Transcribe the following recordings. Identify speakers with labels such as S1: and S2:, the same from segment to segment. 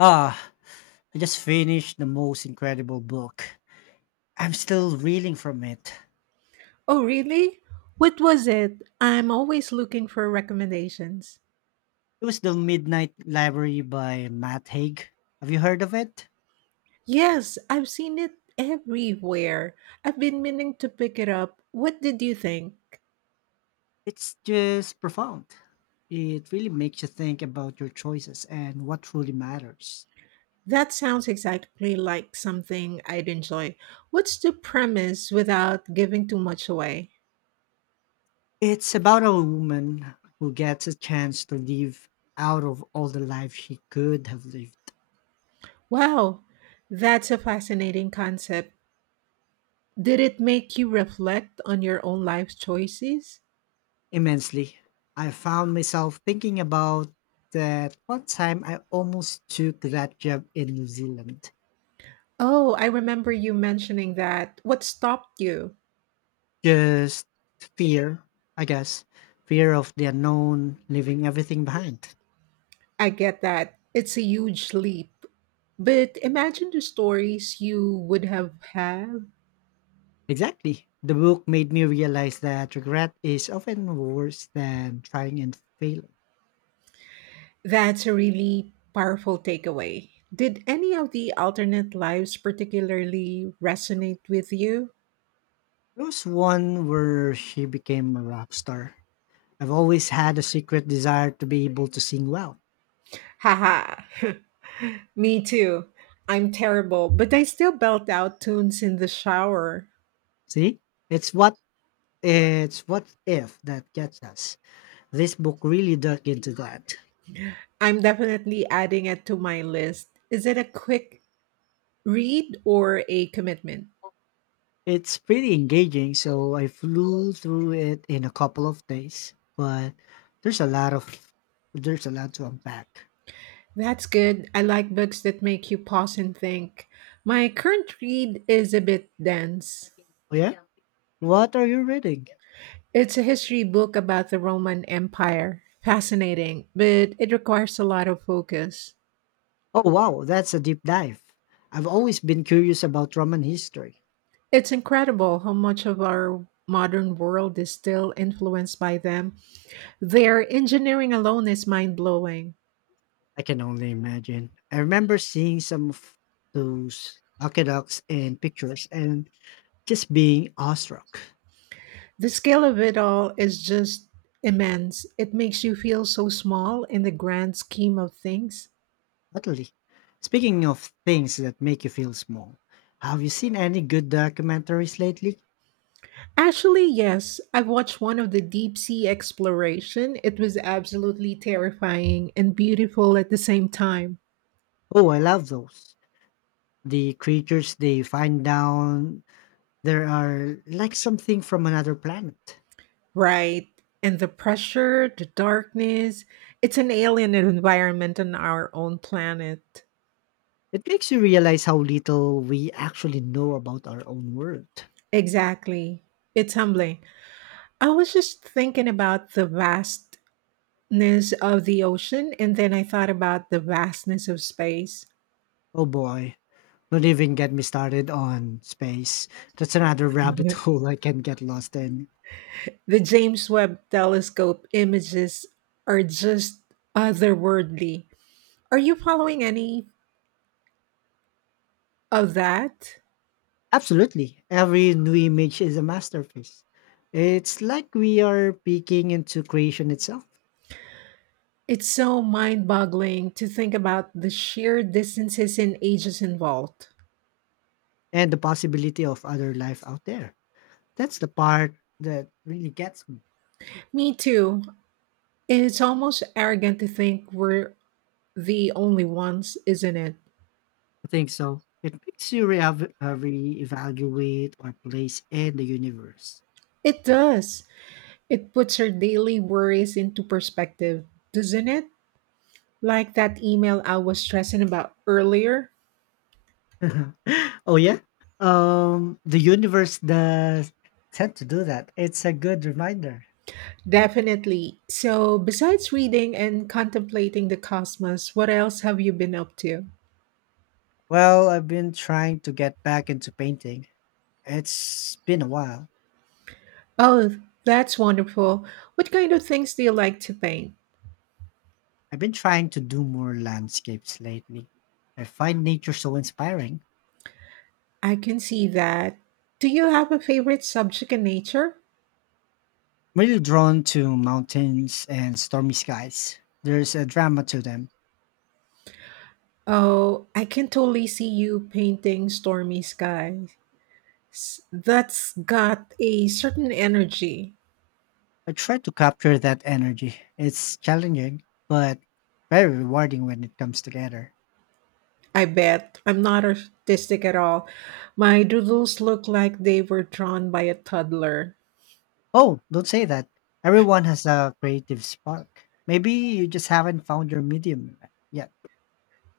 S1: Ah, I just finished the most incredible book. I'm still reeling from it.
S2: Oh, really? What was it? I'm always looking for recommendations.
S1: It was The Midnight Library by Matt Haig. Have you heard of it?
S2: Yes, I've seen it everywhere. I've been meaning to pick it up. What did you think?
S1: It's just profound. It really makes you think about your choices and what truly matters.
S2: That sounds exactly like something I'd enjoy. What's the premise without giving too much away?
S1: It's about a woman who gets a chance to live out of all the life she could have lived.
S2: Wow, that's a fascinating concept. Did it make you reflect on your own life choices?
S1: Immensely. I found myself thinking about that one time I almost took that job in New Zealand.
S2: Oh, I remember you mentioning that. What stopped you?
S1: Just fear, I guess. Fear of the unknown, leaving everything behind.
S2: I get that. It's a huge leap. But imagine the stories you would have had.
S1: Exactly. The book made me realize that regret is often worse than trying and failing.
S2: That's a really powerful takeaway. Did any of the alternate lives particularly resonate with you?
S1: There was one where she became a rock star. I've always had a secret desire to be able to sing well.
S2: Haha. Me too. I'm terrible, but I still belt out tunes in the shower.
S1: See, it's what it's what if that gets us. This book really dug into that.
S2: I'm definitely adding it to my list. Is it a quick read or a commitment?
S1: It's pretty engaging, so I flew through it in a couple of days. But there's a lot of there's a lot to unpack.
S2: That's good. I like books that make you pause and think. My current read is a bit dense.
S1: Oh yeah, yeah, what are you reading?
S2: It's a history book about the Roman Empire. Fascinating, but it requires a lot of focus.
S1: Oh wow, that's a deep dive. I've always been curious about Roman history.
S2: It's incredible how much of our modern world is still influenced by them. Their engineering alone is mind blowing.
S1: I can only imagine. I remember seeing some of those aqueducts and pictures and just being awestruck.
S2: The scale of it all is just immense. It makes you feel so small in the grand scheme of things.
S1: Utterly. Speaking of things that make you feel small, have you seen any good documentaries lately?
S2: Actually, yes. I've watched one of the deep sea exploration. It was absolutely terrifying and beautiful at the same time.
S1: Oh, I love those. The creatures they find down there are like something from another planet.
S2: Right. And the pressure, the darkness. It's an alien environment on our own planet.
S1: It makes you realize how little we actually know about our own world.
S2: Exactly. It's humbling. I was just thinking about the vastness of the ocean, and then I thought about the vastness of space.
S1: Oh boy, don't even get me started on space. That's another rabbit hole I can get lost in.
S2: The James Webb Telescope images are just otherworldly. Are you following any of that?
S1: Absolutely, every new image is a masterpiece. It's like we are peeking into creation itself
S2: It's so mind boggling to think about the sheer distances and ages involved.
S1: and the possibility of other life out there. That's the part that really gets me.
S2: Me too. It's almost arrogant to think we're the only ones, isn't it?
S1: I think so. It makes you reevaluate our place in the universe.
S2: It does. It puts our daily worries into perspective, doesn't it? Like that email I was stressing about earlier.
S1: Oh yeah. The universe does tend to do that. It's a good reminder.
S2: Definitely. So, besides reading and contemplating the cosmos, what else have you been up to?
S1: Well, I've been trying to get back into painting. It's been a while.
S2: Oh, that's wonderful. What kind of things do you like to paint?
S1: I've been trying to do more landscapes lately. I find nature so inspiring.
S2: I can see that. Do you have a favorite subject in nature?
S1: I'm really drawn to mountains and stormy skies. There's a drama to them.
S2: Oh, I can totally see you painting stormy skies. That's got a certain energy.
S1: I try to capture that energy. It's challenging, but very rewarding when it comes together.
S2: I bet. I'm not artistic at all. My doodles look like they were drawn by a toddler.
S1: Oh, don't say that. Everyone has a creative spark. Maybe you just haven't found your medium yet.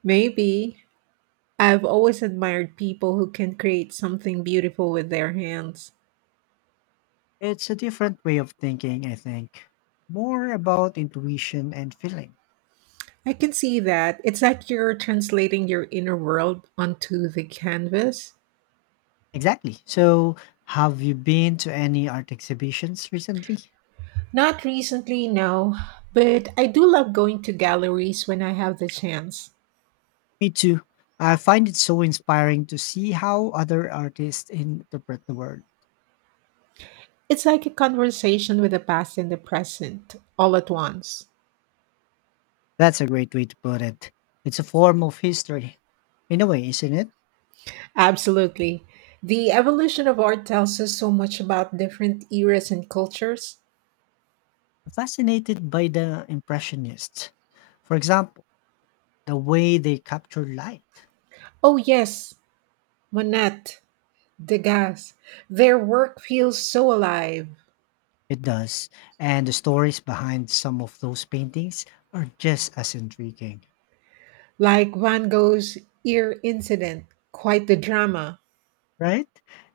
S2: Maybe. I've always admired people who can create something beautiful with their hands.
S1: It's a different way of thinking, I think. More about intuition and feeling.
S2: I can see that. It's like you're translating your inner world onto the canvas.
S1: Exactly. So, have you been to any art exhibitions recently?
S2: Not recently, no, but I do love going to galleries when I have the chance.
S1: Me too. I find it so inspiring to see how other artists interpret the world.
S2: It's like a conversation with the past and the present all at once.
S1: That's a great way to put it. It's a form of history, in a way, isn't it?
S2: Absolutely. The evolution of art tells us so much about different eras and cultures.
S1: Fascinated by the Impressionists. For example, the way they capture light.
S2: Oh, yes, Monette. Degas, their work feels so alive,
S1: It does. And the stories behind some of those paintings are just as intriguing,
S2: like Van Gogh's ear incident, quite the drama.
S1: right?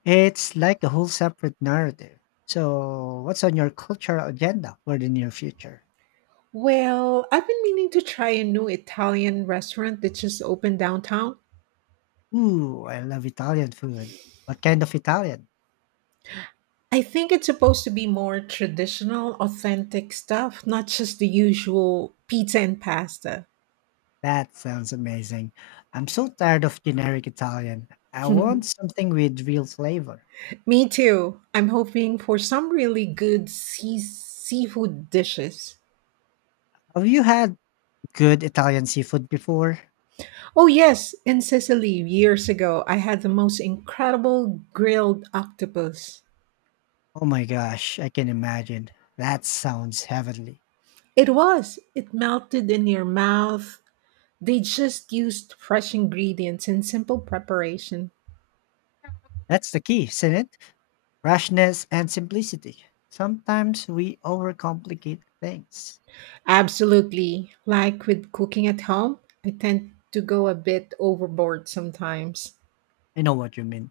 S1: It's like a whole separate narrative. So, what's on your cultural agenda for the near future?
S2: Well, I've been meaning to try a new Italian restaurant that just opened downtown.
S1: Ooh, I love Italian food. What kind of Italian?
S2: I think it's supposed to be more traditional, authentic stuff, not just the usual pizza and pasta.
S1: That sounds amazing. I'm so tired of generic Italian. I want something with real flavor.
S2: Me too. I'm hoping for some really good seafood dishes.
S1: Have you had good Italian seafood before?
S2: Oh, yes, in Sicily years ago, I had the most incredible grilled octopus.
S1: Oh my gosh, I can imagine. That sounds heavenly.
S2: It was. It melted in your mouth. They just used fresh ingredients and simple preparation.
S1: That's the key, isn't it? Freshness and simplicity. Sometimes we overcomplicate things.
S2: Absolutely. Like with cooking at home, I tend to go a bit overboard sometimes.
S1: I know what you mean.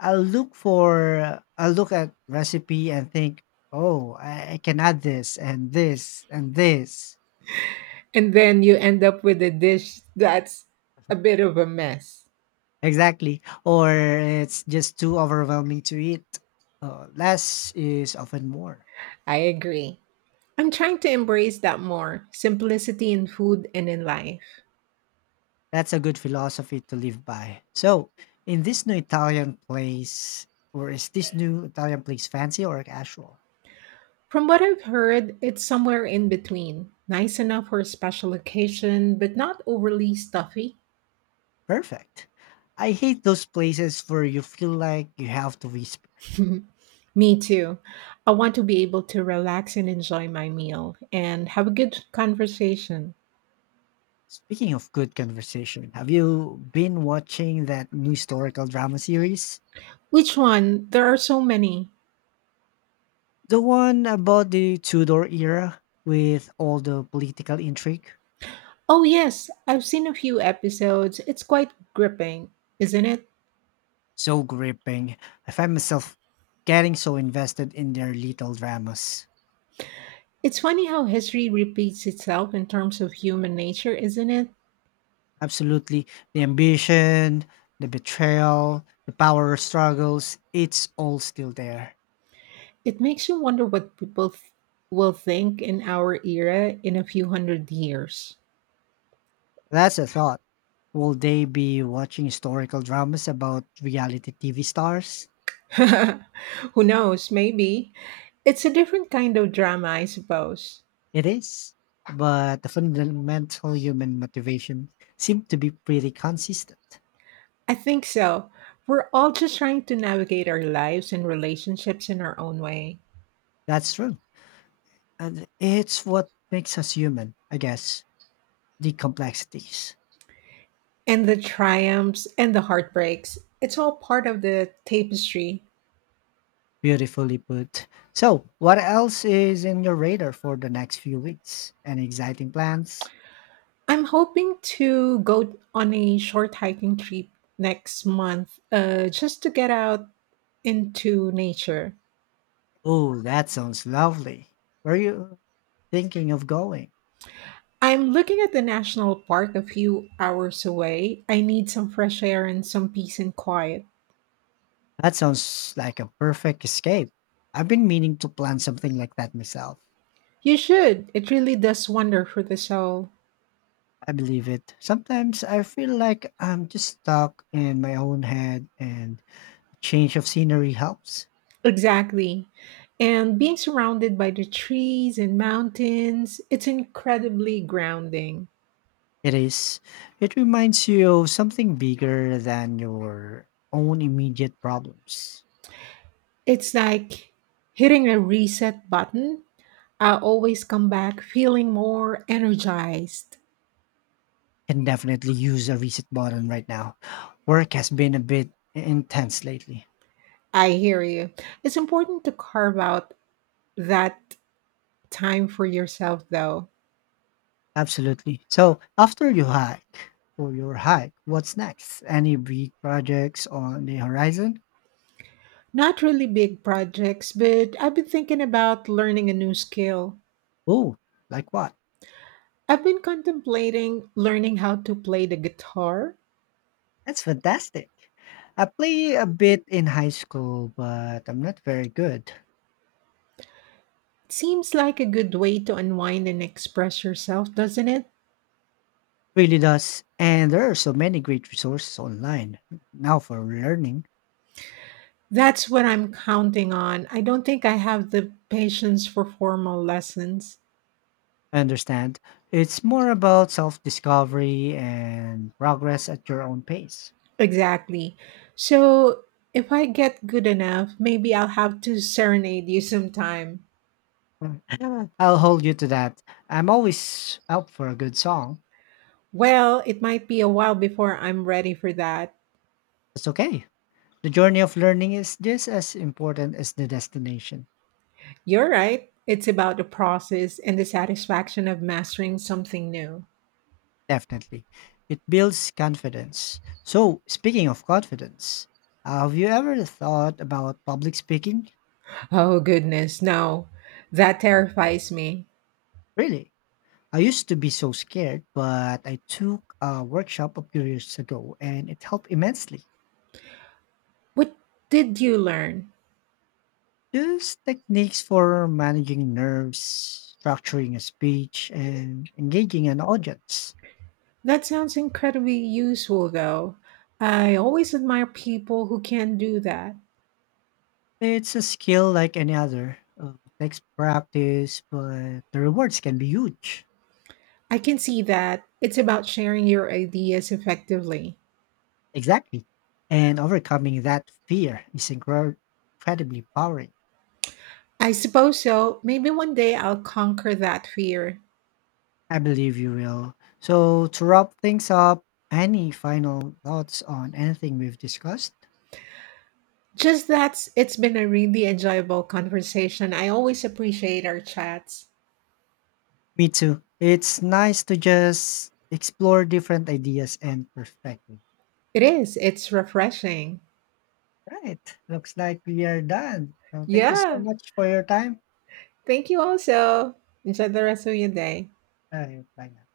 S1: I'll look at recipe and think, oh, I can add this and this and this.
S2: And then you end up with a dish that's a bit of a mess.
S1: Exactly. Or it's just too overwhelming to eat. Less is often more.
S2: I agree. I'm trying to embrace that more simplicity in food and in life.
S1: That's a good philosophy to live by. So, in this new Italian place, or is this new Italian place fancy or casual?
S2: From what I've heard, it's somewhere in between. Nice enough for a special occasion, but not overly stuffy.
S1: Perfect. I hate those places where you feel like you have to whisper.
S2: Me too. I want to be able to relax and enjoy my meal and have a good conversation.
S1: Speaking of good conversation, have you been watching that new historical drama series?
S2: Which one? There are so many.
S1: The one about the Tudor era with all the political intrigue?
S2: Oh, yes, I've seen a few episodes. It's quite gripping, isn't it?
S1: So gripping. I find myself getting so invested in their little dramas.
S2: It's funny how history repeats itself in terms of human nature, isn't it?
S1: Absolutely. The ambition, the betrayal, the power struggles, it's all still there.
S2: It makes you wonder what people will think in our era in a few hundred years.
S1: That's a thought. Will they be watching historical dramas about reality TV stars?
S2: Who knows, maybe. It's a different kind of drama, I suppose.
S1: It is. But the fundamental human motivation seems to be pretty consistent.
S2: I think so. We're all just trying to navigate our lives and relationships in our own way.
S1: That's true. And it's what makes us human, I guess. The complexities.
S2: And the triumphs and the heartbreaks, it's all part of the tapestry.
S1: Beautifully put. So, what else is in your radar for the next few weeks? Any exciting plans?
S2: I'm hoping to go on a short hiking trip next month, just to get out into nature.
S1: Oh, that sounds lovely. Where are you thinking of going?
S2: I'm looking at the national park a few hours away. I need some fresh air and some peace and quiet.
S1: That sounds like a perfect escape. I've been meaning to plan something like that myself.
S2: You should. It really does wonder for the soul.
S1: I believe it. Sometimes I feel like I'm just stuck in my own head and a change of scenery helps.
S2: Exactly. And being surrounded by the trees and mountains, it's incredibly grounding.
S1: It is. It reminds you of something bigger than your own immediate problems.
S2: It's like hitting a reset button. I always come back feeling more energized.
S1: Can definitely use a reset button right now. Work has been a bit intense lately.
S2: I hear you. It's important to carve out that time for yourself, though.
S1: Absolutely. So, after you hike or your hike, what's next? Any big projects on the horizon?
S2: Not really big projects, but I've been thinking about learning a new skill.
S1: Oh, like what?
S2: I've been contemplating learning how to play the guitar.
S1: That's fantastic. I play a bit in high school, but I'm not very good.
S2: It seems like a good way to unwind and express yourself, doesn't it?
S1: Really does. And there are so many great resources online now for learning.
S2: That's what I'm counting on. I don't think I have the patience for formal lessons.
S1: I understand. It's more about self discovery and progress at your own pace.
S2: Exactly. So, if I get good enough, maybe I'll have to serenade you sometime.
S1: Mm. I'll hold you to that. I'm always up for a good song.
S2: Well, it might be a while before I'm ready for that.
S1: It's okay. The journey of learning is just as important as the destination.
S2: You're right. It's about the process and the satisfaction of mastering something new.
S1: Definitely. It builds confidence. So, speaking of confidence, have you ever thought about public speaking?
S2: Oh, goodness, no. That terrifies me.
S1: Really? I used to be so scared, but I took a workshop a few years ago and it helped immensely.
S2: What did you learn?
S1: Use techniques for managing nerves, structuring a speech, and engaging an audience.
S2: That sounds incredibly useful, though. I always admire people who can do that.
S1: It's a skill like any other. Takes practice, but the rewards can be huge.
S2: I can see that. It's about sharing your ideas effectively.
S1: Exactly. And overcoming that fear is incredibly empowering.
S2: I suppose so. Maybe one day I'll conquer that fear.
S1: I believe you will. So, to wrap things up, any final thoughts on anything we've discussed?
S2: Just that's it's been a really enjoyable conversation. I always appreciate our chats.
S1: Me too. It's nice to just explore different ideas and perspectives.
S2: It is. It's refreshing.
S1: Right. Looks like we are done. So thank you so
S2: Yeah.
S1: much for your time.
S2: Thank you also. Enjoy the rest of your day.
S1: Alright, bye now.